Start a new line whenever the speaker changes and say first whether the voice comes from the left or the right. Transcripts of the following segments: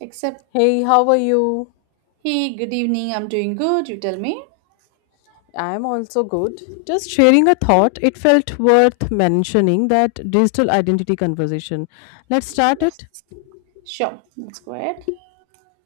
right: Except,
left: Hey, how are you?
right: hey, good evening, I'm doing good. You tell me.
left: I'm also good. Just sharing a thought, it felt worth mentioning that digital identity conversation. Let's start
right: Yes.
left: it.
right: Sure, let's go ahead.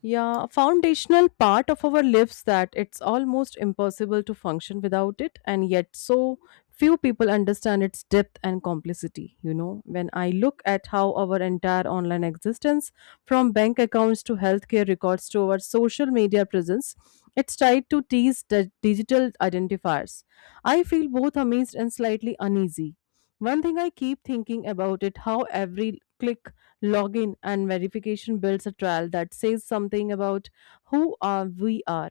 left: Yeah, foundational part of our lives that it's almost impossible to function without it, and yet so few people understand its depth and complicity. You know, when I look at how our entire online existence, from bank accounts to healthcare records to our social media presence, it's tied to these digital identifiers. I feel both amazed and slightly uneasy. One thing I keep thinking about it how every click, login, and verification builds a trail that says something about who are we are.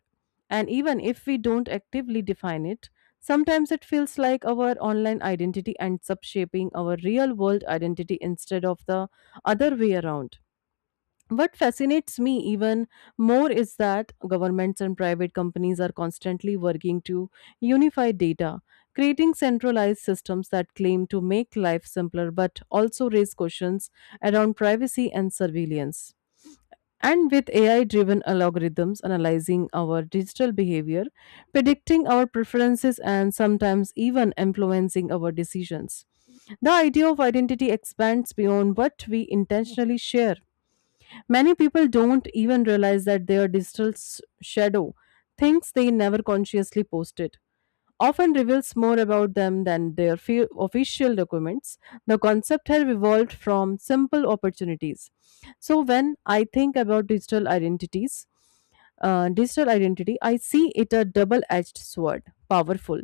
left: And even if we don't actively define it, sometimes it feels like our online identity ends up shaping our real world identity instead of the other way around. What fascinates me even more is that governments and private companies are constantly working to unify data, creating centralized systems that claim to make life simpler but also raise questions around privacy and surveillance. And with AI driven algorithms analyzing our digital behavior, predicting our preferences, and sometimes even influencing our decisions, the idea of identity expands beyond what we intentionally share. Many people don't even realize that their digital shadow, things they never consciously posted, often reveals more about them than their official documents. The concept has evolved from simple opportunities. So, when I think about digital identity, I see it a double edged sword, powerful,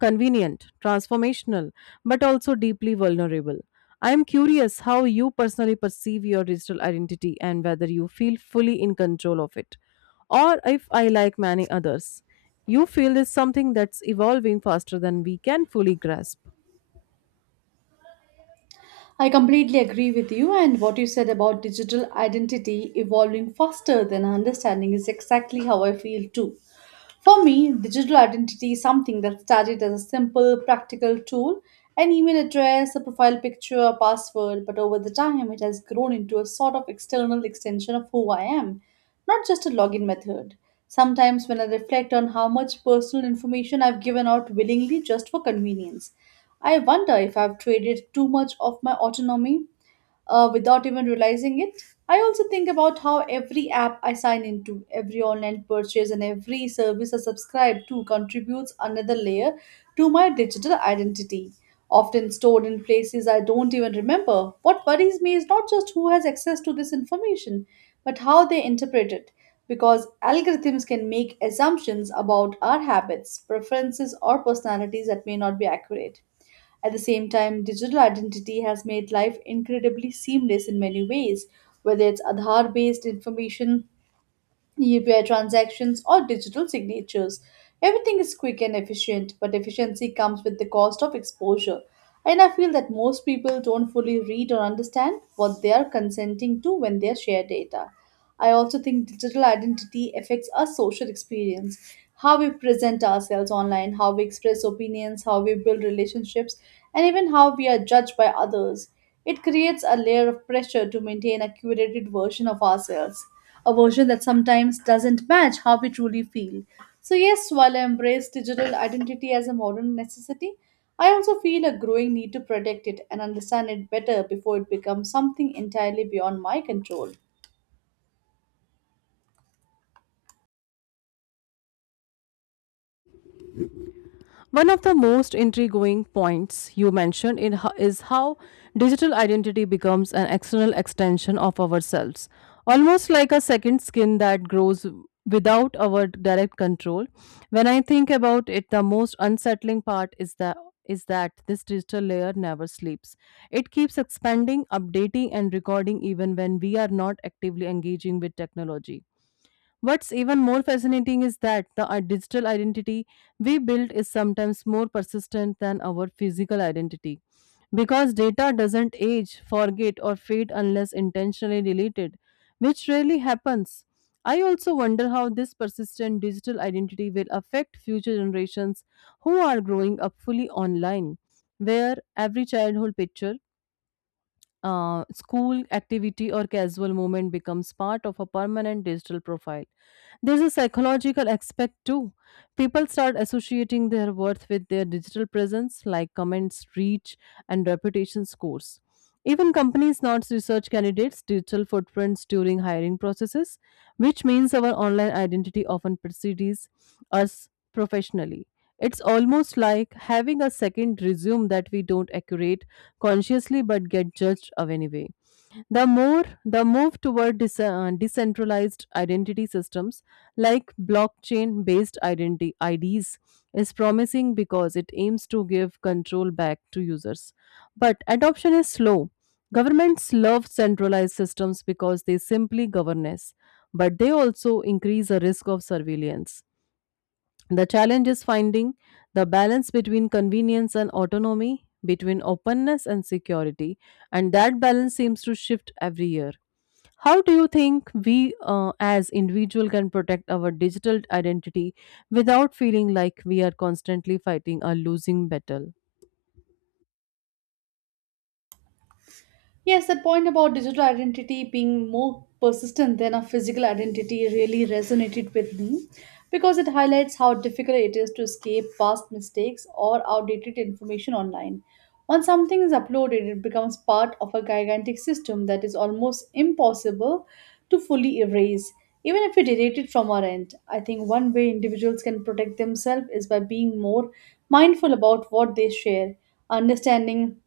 left: convenient, transformational, but also deeply vulnerable. I am curious how you personally perceive your digital identity and whether you feel fully in control of it, or if I like many others. You feel is something that's evolving faster than we can fully grasp.
right: I completely agree with you, and what you said about digital identity evolving faster than our understanding is exactly how I feel too. For me, digital identity is something that started as a simple, practical tool an email address, a profile picture, a password, but over the time it has grown into a sort of external extension of who I am, not just a login method. Sometimes, when I reflect on how much personal information I've given out willingly just for convenience, I wonder if I've traded too much of my autonomy without even realizing it. I also think about how every app I sign into, every online purchase, and every service I subscribe to contributes another layer to my digital identity, often stored in places I don't even remember. What worries me is not just who has access to this information, but how they interpret it, because algorithms can make assumptions about our habits, preferences, or personalities that may not be accurate. At the same time, digital identity has made life incredibly seamless in many ways, whether it's Aadhaar based information UPI transactions, or digital signatures. Everything is quick and efficient, but efficiency comes with the cost of exposure. And I feel that most people don't fully read or understand what they are consenting to when they share data. I also think digital identity affects our social experience, how we present ourselves online, how we express opinions, how we build relationships, and even how we are judged by others. It creates a layer of pressure to maintain a curated version of ourselves a version that sometimes doesn't match how we truly feel. So, yes, while I embrace digital identity as a modern necessity, I also feel a growing need to protect it and understand it better before it becomes something entirely beyond my control.
left: One of the most intriguing points you mentioned is how digital identity becomes an external extension of ourselves, almost like a second skin that grows without our direct control. When I think about it, the most unsettling part is that this digital layer never sleeps. It keeps expanding, updating, and recording even when we are not actively engaging with technology. What's even more fascinating is that the digital identity we build is sometimes more persistent than our physical identity because data doesn't age, forget, or fade unless intentionally deleted, which rarely happens. I also wonder how this persistent digital identity will affect future generations who are growing up fully online, where every childhood picture, school activity or casual moment becomes part of a permanent digital profile. There's a psychological aspect too. People start associating their worth with their digital presence, like comments, reach, and reputation scores. Even companies not research candidates' digital footprints during hiring processes, which means our online identity often precedes us professionally. It's almost like having a second resume that we don't accurate consciously but get judged of anyway. The move toward decentralized identity systems like blockchain based identity IDs is promising because it aims to give control back to users. But adoption is slow. Governments love centralized systems because they simply govern us, but they also increase the risk of surveillance. The challenge is finding the balance between convenience and autonomy, between openness and security, and that balance seems to shift every year. How do you think we, as individual, can protect our digital identity without feeling like we are constantly fighting a losing battle?
right: Yes, that point about digital identity being more persistent than a physical identity really resonated with me because it highlights how difficult it is to escape past mistakes or outdated information online. Once something is uploaded, it becomes part of a gigantic system that is almost impossible to fully erase, even if we delete it from our end. I think one way individuals can protect themselves is by being more mindful about what they share understanding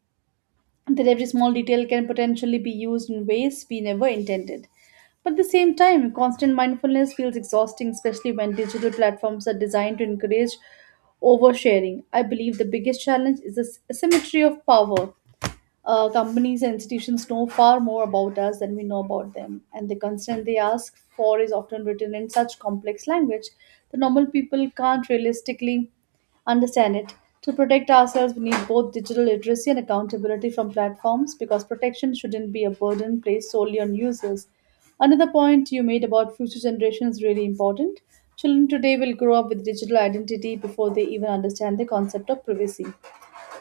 right: that every small detail can potentially be used in ways we never intended. But at the same time, constant mindfulness feels exhausting, especially when digital platforms are designed to encourage oversharing. I believe the biggest challenge is the asymmetry of power. Companies and institutions know far more about us than we know about them, and the consent they ask for is often written in such complex language that normal people can't realistically understand it. To protect ourselves, we need both digital literacy and accountability from platforms because protection shouldn't be a burden placed solely on users. Another point you made about future generations is really important. Children today will grow up with digital identity before they even understand the concept of privacy.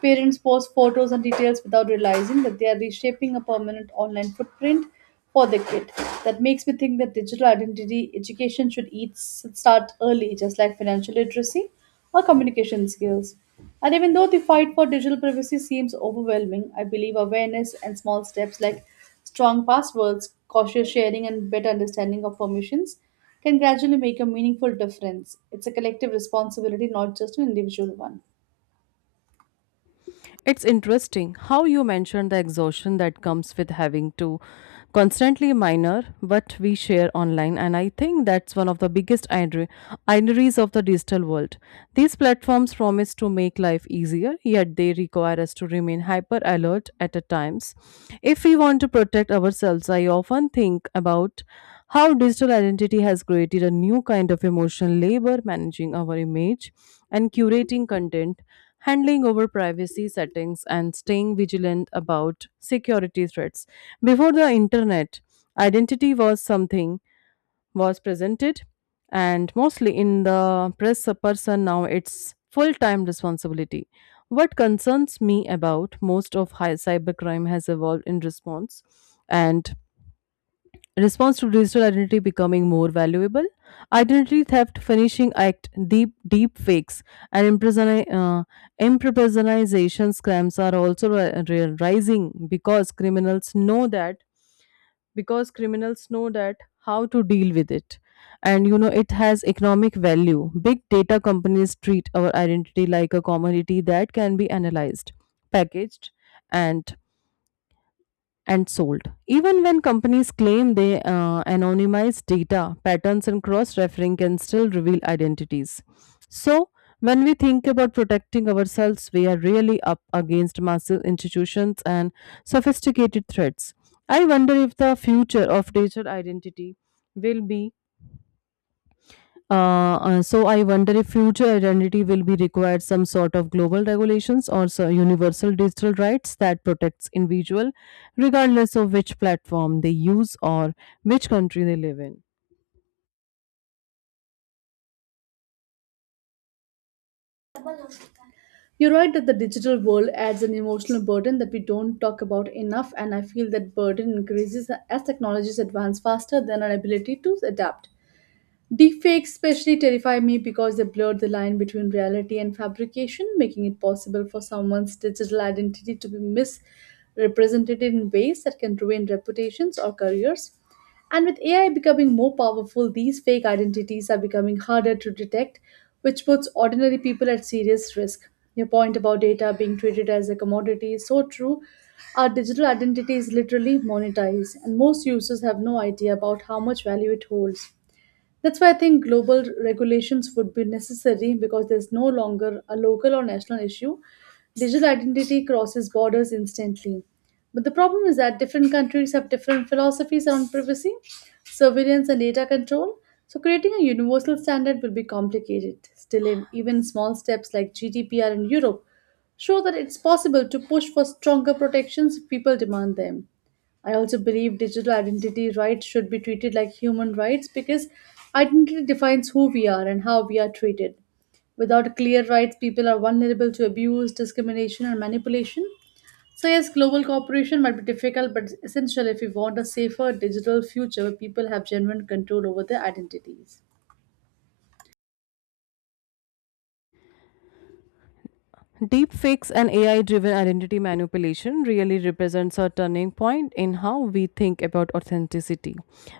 right: Parents post photos and details without realizing that they are reshaping a permanent online footprint for their kid. That makes me think that digital identity education should start early, just like financial literacy or communication skills. And even though the fight for digital privacy seems overwhelming, I believe awareness and small steps like strong passwords, cautious sharing, and better understanding of permissions can gradually make a meaningful difference. It's a collective responsibility, not just an individual one.
left: It's interesting how you mentioned the exhaustion that comes with having to constantly minor what we share online, and I think that's one of the biggest ironies of the digital world. These platforms promise to make life easier, yet they require us to remain hyper alert at a times. If we want to protect ourselves, I often think about how digital identity has created a new kind of emotional labor managing our image and curating content, handling over privacy settings, and staying vigilant about security threats. Before the internet, identity was something was presented and mostly in the press person now it's full-time responsibility what concerns me about most of high cybercrime has evolved in response and response to digital identity becoming more valuable, identity theft finishing act, deep fakes, and impersonation scams are also rising because criminals know that how to deal with it. And you know it has economic value big data companies treat our identity like a commodity that can be analyzed, packaged, and and sold. Even when companies claim they anonymize data, patterns and cross referring can still reveal identities. So, when we think about protecting ourselves, we are really up against massive institutions and sophisticated threats. I wonder if the future of digital identity will be, I wonder if future identity will be required some sort of global regulations or so universal digital rights that protects individual, regardless of which platform they use or which country they live in.
right: You're right that the digital world adds an emotional burden that we don't talk about enough, and I feel that burden increases as technologies advance faster than our ability to adapt. Deepfakes especially terrify me because they blur the line between reality and fabrication, making it possible for someone's digital identity to be misrepresented in ways that can ruin reputations or careers. And with AI becoming more powerful, these fake identities are becoming harder to detect, which puts ordinary people at serious risk. Your point about data being treated as a commodity is so true. Our digital identity is literally monetized, and most users have no idea about how much value it holds. That's why I think global regulations would be necessary because there's no longer a local or national issue. Digital identity crosses borders instantly. But the problem is that different countries have different philosophies around privacy, surveillance, and data control. So, creating a universal standard will be complicated. Still, even small steps like GDPR in Europe show that it's possible to push for stronger protections if people demand them. I also believe digital identity rights should be treated like human rights because identity defines who we are and how we are treated. Without clear rights, people are vulnerable to abuse, discrimination, and manipulation. So, yes, global cooperation might be difficult but essential if we want a safer digital future where people have genuine control over their identities.
left: Deepfakes and AI driven identity manipulation really represents a turning point in how we think about authenticity.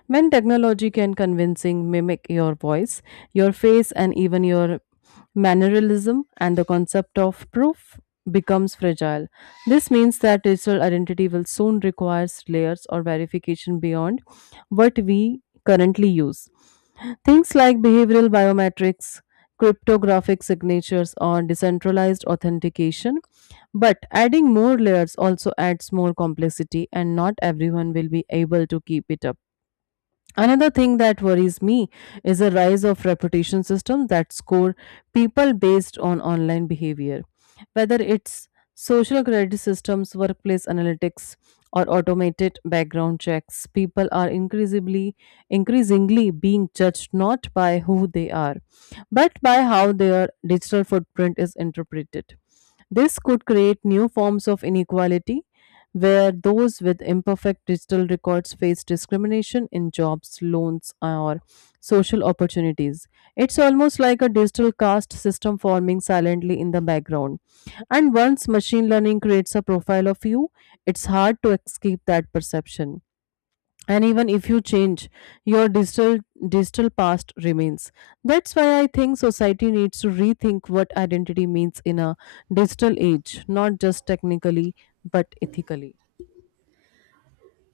left: When technology can convincing mimic your voice, your face, and even your mannerism, and the concept of proof becomes fragile. This means that digital identity will soon require layers or verification beyond what we currently use. Things like behavioral biometrics, cryptographic signatures or decentralized authentication. But adding more layers also adds more complexity, and not everyone will be able to keep it up. Another thing that worries me is the rise of reputation systems that score people based on online behavior. Whether it's social credit systems, workplace analytics, or automated background checks, people are increasingly being judged not by who they are, but by how their digital footprint is interpreted. This could create new forms of inequality where those with imperfect digital records face discrimination in jobs, loans, or social opportunities. It's almost like a digital caste system forming silently in the background. And once machine learning creates a profile of you, it's hard to escape that perception. And even if you change, your digital past remains. That's why I think society needs to rethink what identity means in a digital age, not just technically but ethically.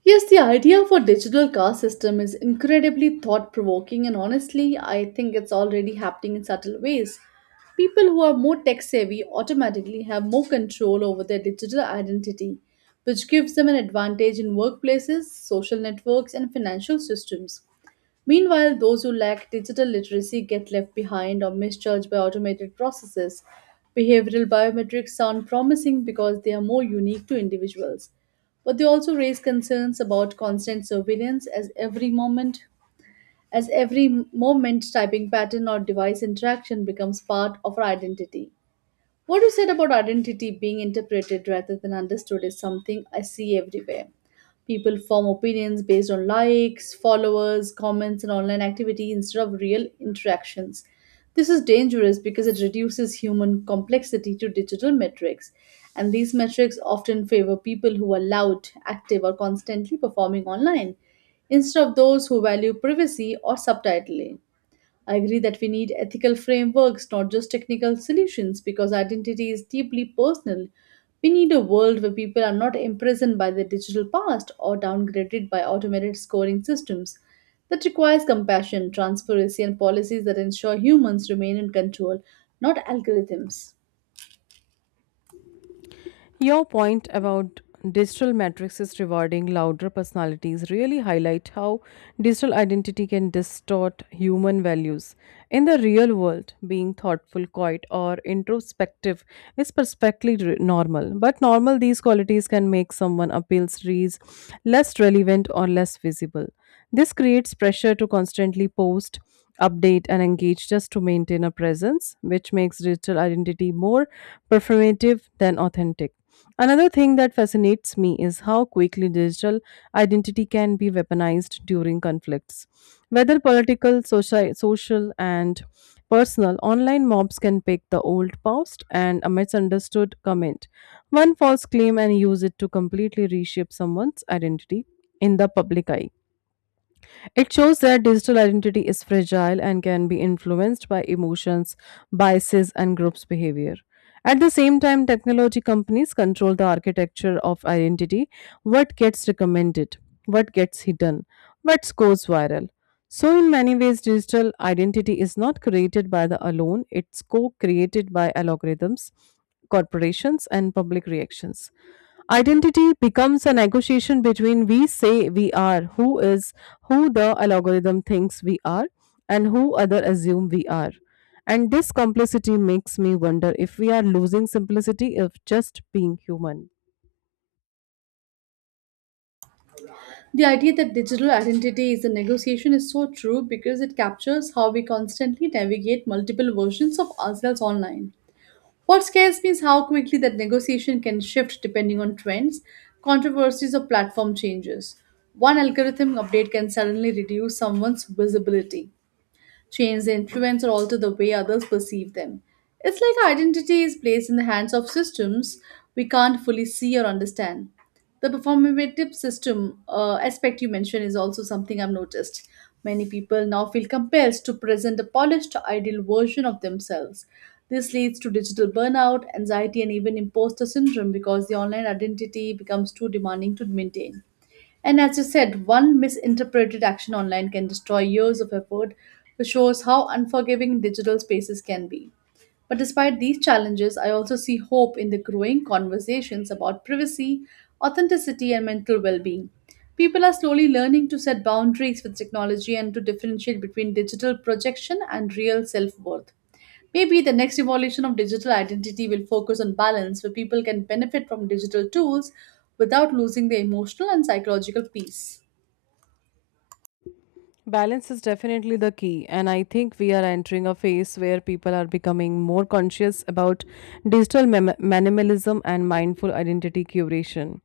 right: Yes, the idea for digital car system is incredibly thought-provoking and honestly, I think it's already happening in subtle ways. People who are more tech-savvy automatically have more control over their digital identity, which gives them an advantage in workplaces, social networks, and financial systems. Meanwhile, those who lack digital literacy get left behind or misjudged by automated processes. Behavioral biometrics sound promising because they are more unique to individuals, but they also raise concerns about constant surveillance as every moment typing pattern or device interaction becomes part of our identity. What you said about identity being interpreted rather than understood is something I see everywhere. People form opinions based on likes, followers, comments, and online activity instead of real interactions. This is dangerous because it reduces human complexity to digital metrics, and these metrics often favor people who are loud, active, or constantly performing online instead of those who value privacy or subtitling. I agree that we need ethical frameworks, not just technical solutions, because identity is deeply personal. We need a world where people are not imprisoned by their digital past or downgraded by automated scoring systems. That requires compassion, transparency, and policies that ensure humans remain in control, not algorithms.
left: Your point about digital metrics rewarding louder personalities really highlight how digital identity can distort human values. In the real world, being thoughtful, quiet, or introspective is perfectly normal. But normal, these qualities can make someone appeals reads less relevant or less visible. This creates pressure to constantly post, update, and engage just to maintain a presence, which makes digital identity more performative than authentic. Another thing that fascinates me is how quickly digital identity can be weaponized during conflicts. Whether political, social and personal, online mobs can pick the old post and a misunderstood comment, one false claim, and use it to completely reshape someone's identity in the public eye. It shows that digital identity is fragile and can be influenced by emotions, biases, and groups' behavior. At the same time, technology companies control the architecture of identity, what gets recommended, what gets hidden, what goes viral. So, in many ways, digital identity is not created by the alone, it's co created by algorithms, corporations, and public reactions. Identity becomes a negotiation between we say we are, who is, who the algorithm thinks we are, and who other assume we are. And this complexity makes me wonder if we are losing simplicity of just being human.
right: The idea that digital identity is a negotiation is so true because it captures how we constantly navigate multiple versions of ourselves online. What scares me is how quickly that negotiation can shift depending on trends, controversies, or platform changes. One algorithm update can suddenly reduce someone's visibility. Chains influence or alter the way others perceive them. It's like our identity is placed in the hands of systems we can't fully see or understand. The performative system aspect you mentioned is also something I've noticed. Many people now feel compelled to present a polished, ideal version of themselves. This leads to digital burnout, anxiety, and even imposter syndrome because the online identity becomes too demanding to maintain. And as you said, one misinterpreted action online can destroy years of effort, which shows how unforgiving digital spaces can be. But despite these challenges, I also see hope in the growing conversations about privacy, authenticity, and mental well being. People are slowly learning to set boundaries with technology and to differentiate between digital projection and real self worth. Maybe the next evolution of digital identity will focus on balance where people can benefit from digital tools without losing their emotional and psychological peace.
left: Balance is definitely the key, and I think we are entering a phase where people are becoming more conscious about digital minimalism and mindful identity curation.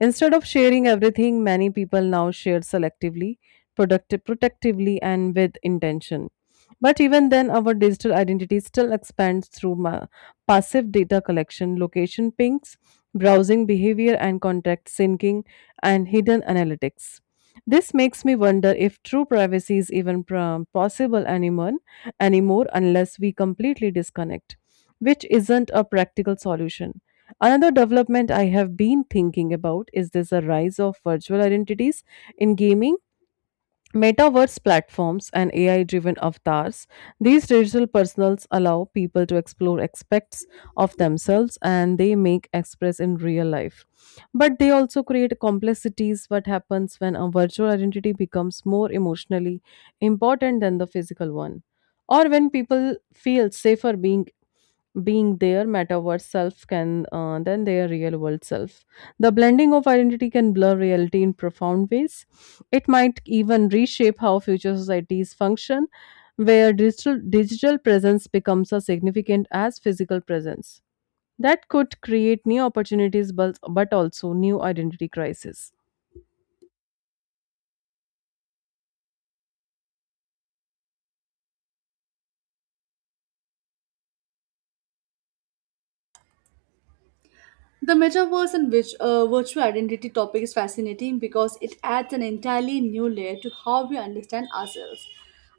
left: Instead of sharing everything, many people now share selectively, productive, protectively, and with intention. But even then, our digital identity still expands through passive data collection, location pings, browsing behavior, and contact syncing, and hidden analytics. This makes me wonder if true privacy is even possible anymore, anymore unless we completely disconnect, which isn't a practical solution. Another development I have been thinking about is this a rise of virtual identities in gaming Metaverse platforms and AI driven avatars, these digital personals allow people to explore aspects of themselves and they make express in real life. But they also create complexities. What happens when a virtual identity becomes more emotionally important than the physical one? Or when people feel safer being their metaverse self can, than their real world self. The blending of identity can blur reality in profound ways. It might even reshape how future societies function, where digital presence becomes as significant as physical presence that could create new opportunities but also new identity crisis.
right: The metaverse virtual identity topic is fascinating because it adds an entirely new layer to how we understand ourselves.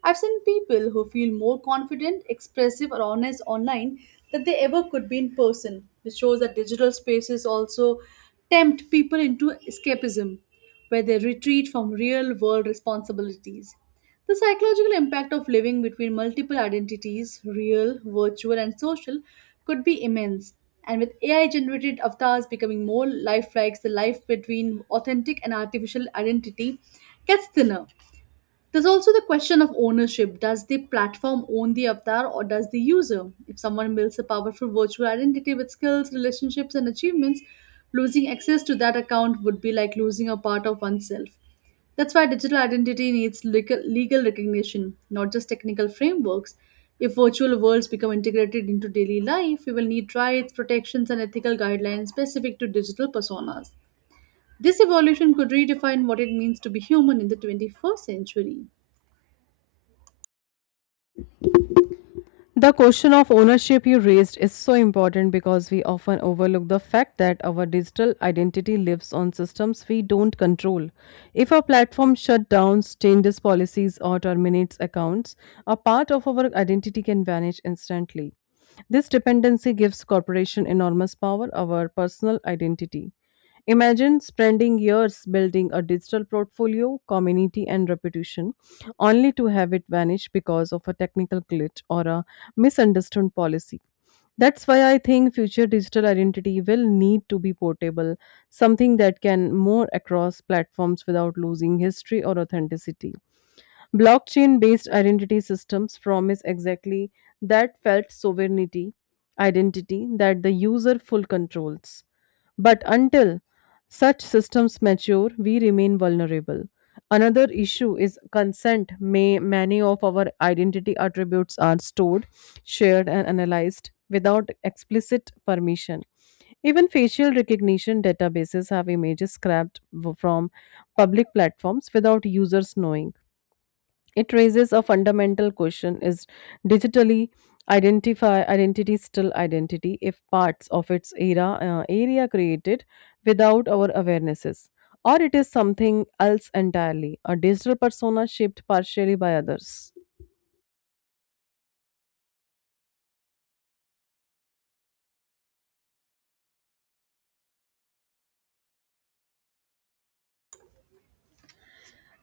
right: I've seen people who feel more confident, expressive, or honest online than they ever could be in person, which shows that digital spaces also tempt people into escapism, where they retreat from real world responsibilities. The psychological impact of living between multiple identities, real, virtual, and social, could be immense. And with AI generated avatars becoming more lifelike, the life between authentic and artificial identity gets thinner. There's also the question of ownership. Does the platform own the avatar or does the user? If someone builds a powerful virtual identity with skills, relationships, and achievements, losing access to that account would be like losing a part of oneself. That's why digital identity needs legal recognition, not just technical frameworks. If virtual worlds become integrated into daily life, we will need rights, protections, and ethical guidelines specific to digital personas. This evolution could redefine what it means to be human in the 21st century.
left: The question of ownership you raised is so important because we often overlook the fact that our digital identity lives on systems we don't control. If a platform shuts down, changes policies, or terminates accounts, a part of our identity can vanish instantly. This dependency gives corporation enormous power over personal identity. Imagine spending years building a digital portfolio, community, and reputation, only to have it vanish because of a technical glitch or a misunderstood policy. That's why I think future digital identity will need to be portable, something that can move across platforms without losing history or authenticity. Blockchain based identity systems promise exactly that felt sovereignty, identity that the user full controls. But until such systems mature, we remain vulnerable. Another issue is consent. May many of our identity attributes are stored, shared, and analyzed without explicit permission. Even facial recognition databases have images scrapped from public platforms without users knowing. It raises a fundamental question: is digitally identify identity still identity if parts of its era area created without our awarenesses, or it is something else entirely, a digital persona shaped partially by others?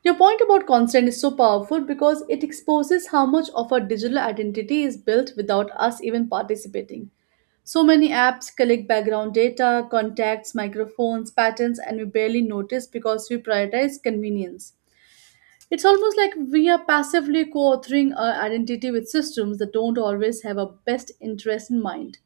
right: Your point about consent is so powerful because it exposes how much of our digital identity is built without us even participating. So many apps collect background data, contacts, microphones, patterns, and we barely notice because we prioritize convenience. It's almost like we are passively co authoring our identity with systems that don't always have our best interest in mind.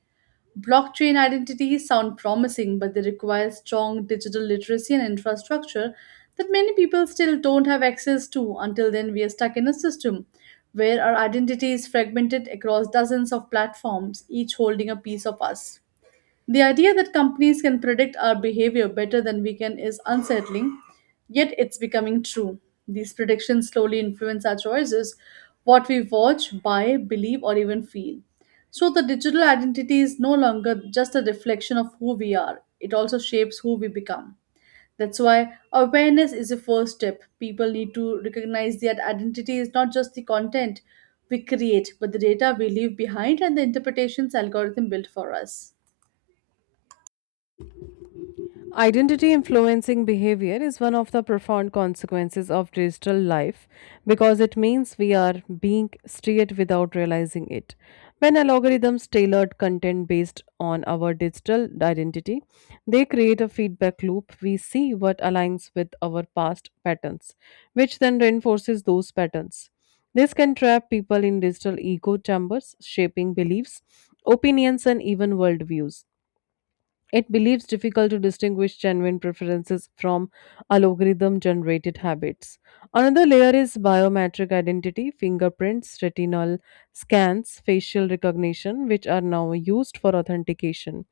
right: Blockchain identities sound promising, but they require strong digital literacy and infrastructure that many people still don't have access to. Until then, we are stuck in a system where our identity is fragmented across dozens of platforms, each holding a piece of us. The idea that companies can predict our behavior better than we can is unsettling, yet it's becoming true. These predictions slowly influence our choices, what we watch, buy, believe, or even feel. So the digital identity is no longer just a reflection of who we are, it also shapes who we become. That's why awareness is the first step. People need to recognize that identity is not just the content we create, but the data we leave behind and the interpretations algorithm built for us.
left: Identity influencing behavior is one of the profound consequences of digital life because it means we are being steered without realizing it. When algorithms tailored content based on our digital identity, they create a feedback loop. We see what aligns with our past patterns, which then reinforces those patterns. This can trap people in digital echo chambers, shaping beliefs, opinions, and even worldviews. It believes difficult to distinguish genuine preferences from algorithm generated habits. Another layer is biometric identity, fingerprints, retinal scans, facial recognition, which are now used for authentication.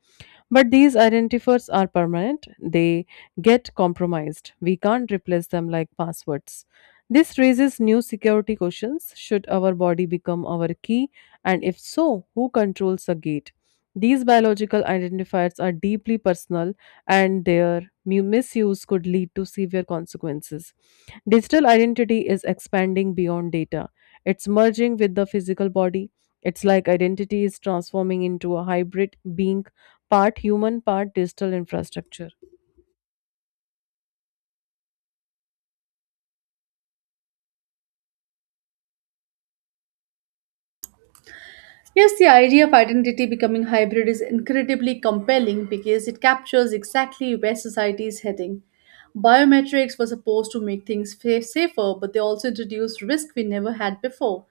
left: But these identifiers are permanent, they get compromised. We can't replace them like passwords. This raises new security questions. Should our body become our key? And if so, who controls the gate? These biological identifiers are deeply personal and their misuse could lead to severe consequences. Digital identity is expanding beyond data, it's merging with the physical body. It's like identity is transforming into a hybrid being, part human, part digital infrastructure.
right: Yes, the idea of identity becoming hybrid is incredibly compelling because it captures exactly where society is heading. Biometrics were supposed to make things safer, but they also introduced risk we never had before.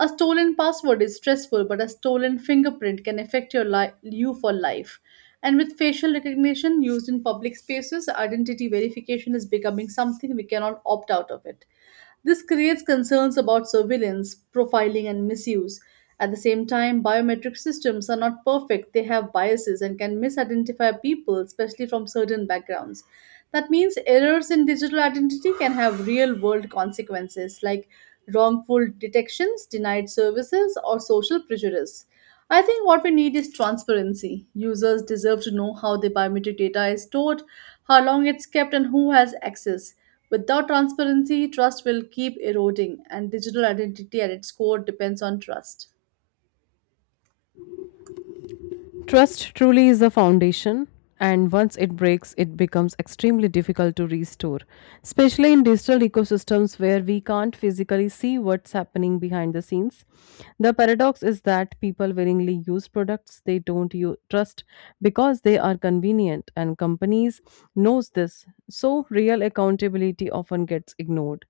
right: A stolen password is stressful, but a stolen fingerprint can affect your you for life. And with facial recognition used in public spaces, identity verification is becoming something we cannot opt out of it. This creates concerns about surveillance, profiling, and misuse. At the same time, biometric systems are not perfect. They have biases and can misidentify people, especially from certain backgrounds. That means errors in digital identity can have real world consequences like wrongful detections, denied services, or social prejudice. I think what we need is transparency. Users deserve to know how their biometric data is stored, how long it's kept, and who has access. Without transparency, trust will keep eroding, and digital identity at its core depends on trust.
left: Trust truly is the foundation, and once it breaks, it becomes extremely difficult to restore, especially in digital ecosystems where we can't physically see what's happening behind the scenes. The paradox is that people willingly use products they don't trust because they are convenient, and companies knows this, so real accountability often gets ignored.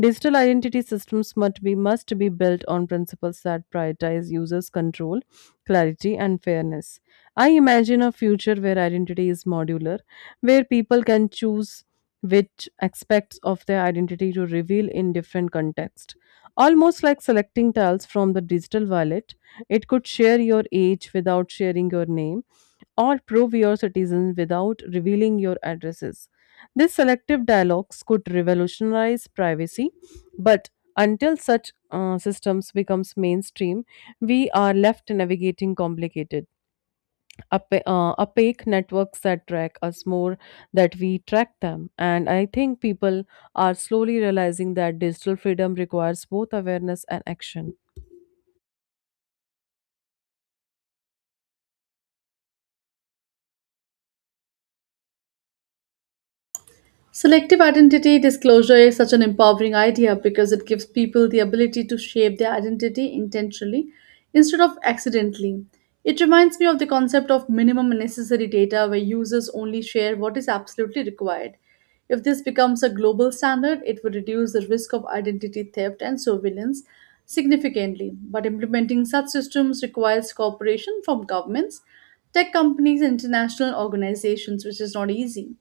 left: Digital identity systems must be built on principles that prioritize users' control, clarity, and fairness. I imagine a future where identity is modular, where people can choose which aspects of their identity to reveal in different contexts. Almost like selecting tiles from the digital wallet, it could share your age without sharing your name, or prove your citizen without revealing your addresses. These selective dialogues could revolutionize privacy, but until such systems becomes mainstream, we are left navigating complicated opaque networks that track us more that we track them, and I think people are slowly realizing that digital freedom requires both awareness and action.
right: Selective identity disclosure is such an empowering idea because it gives people the ability to shape their identity intentionally instead of accidentally. It reminds me of the concept of minimum necessary data where users only share what is absolutely required. If this becomes a global standard, it would reduce the risk of identity theft and surveillance significantly. But implementing such systems requires cooperation from governments, tech companies, and international organizations, which is not easy.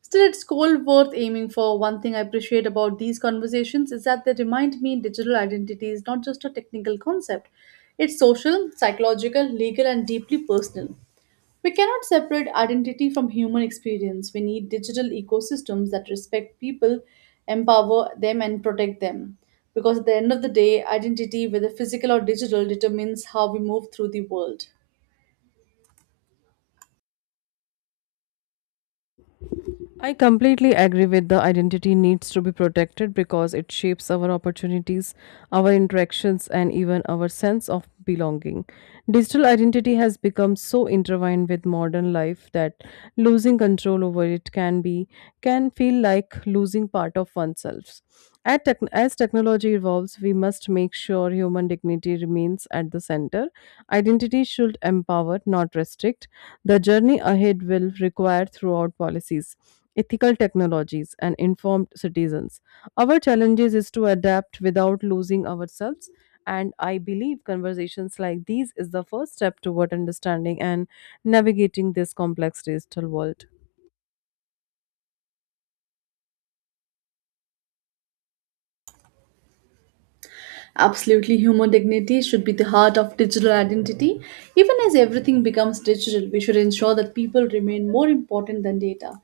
right: Still, it's goal worth aiming for. One thing I appreciate about these conversations is that they remind me digital identity is not just a technical concept, it's social, psychological, legal, and deeply personal. We cannot separate identity from human experience. We need digital ecosystems that respect people, empower them, and protect them. Because at the end of the day, identity, whether physical or digital, determines how we move through the world.
left: I completely agree with the identity needs to be protected because it shapes our opportunities, our interactions, and even our sense of belonging. Digital identity has become so intertwined with modern life that losing control over it can be can feel like losing part of oneself. As technology evolves, we must make sure human dignity remains at the center. Identity should empower, not restrict. The journey ahead will require throughout policies, ethical technologies, and informed citizens. Our challenges is to adapt without losing ourselves. And I believe conversations like these is the first step toward understanding and navigating this complex digital world.
right: Absolutely, human dignity should be the heart of digital identity. Even as everything becomes digital, we should ensure that people remain more important than data.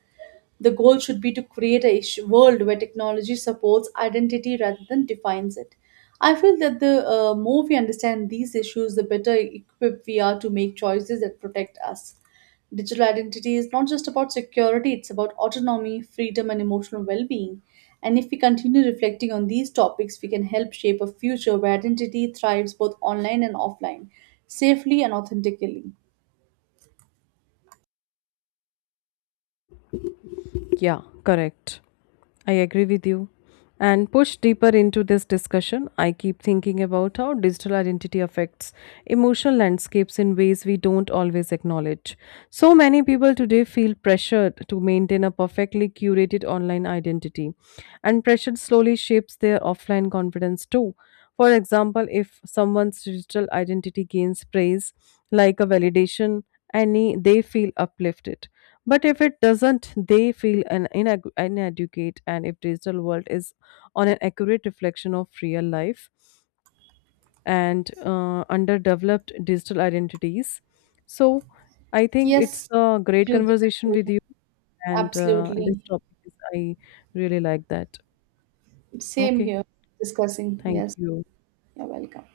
right: The goal should be to create a world where technology supports identity rather than defines it. I feel that the more we understand these issues, the better equipped we are to make choices that protect us. Digital identity is not just about security, it's about autonomy, freedom, and emotional well being. And if we continue reflecting on these topics, we can help shape a future where identity thrives both online and offline, safely and authentically.
left: Yeah, correct. I agree with you. And push deeper into this discussion, I keep thinking about how digital identity affects emotional landscapes in ways we don't always acknowledge. So many people today feel pressured to maintain a perfectly curated online identity, and pressure slowly shapes their offline confidence too. For example, if someone's digital identity gains praise, like a validation, any they feel uplifted, but if it doesn't, they feel an inadequate, and if digital world is on an accurate reflection of real life and underdeveloped digital identities, so I think it's
right: Yes,
left: a great
right: to the
left: conversation with
right: conclusion.
left: you, and this
right: Absolutely.
left: topic is I really like that.
right: Same
left: Okay,
right: here. Discussing.
left: thank
right: Yes.
left: you.
right: You're welcome.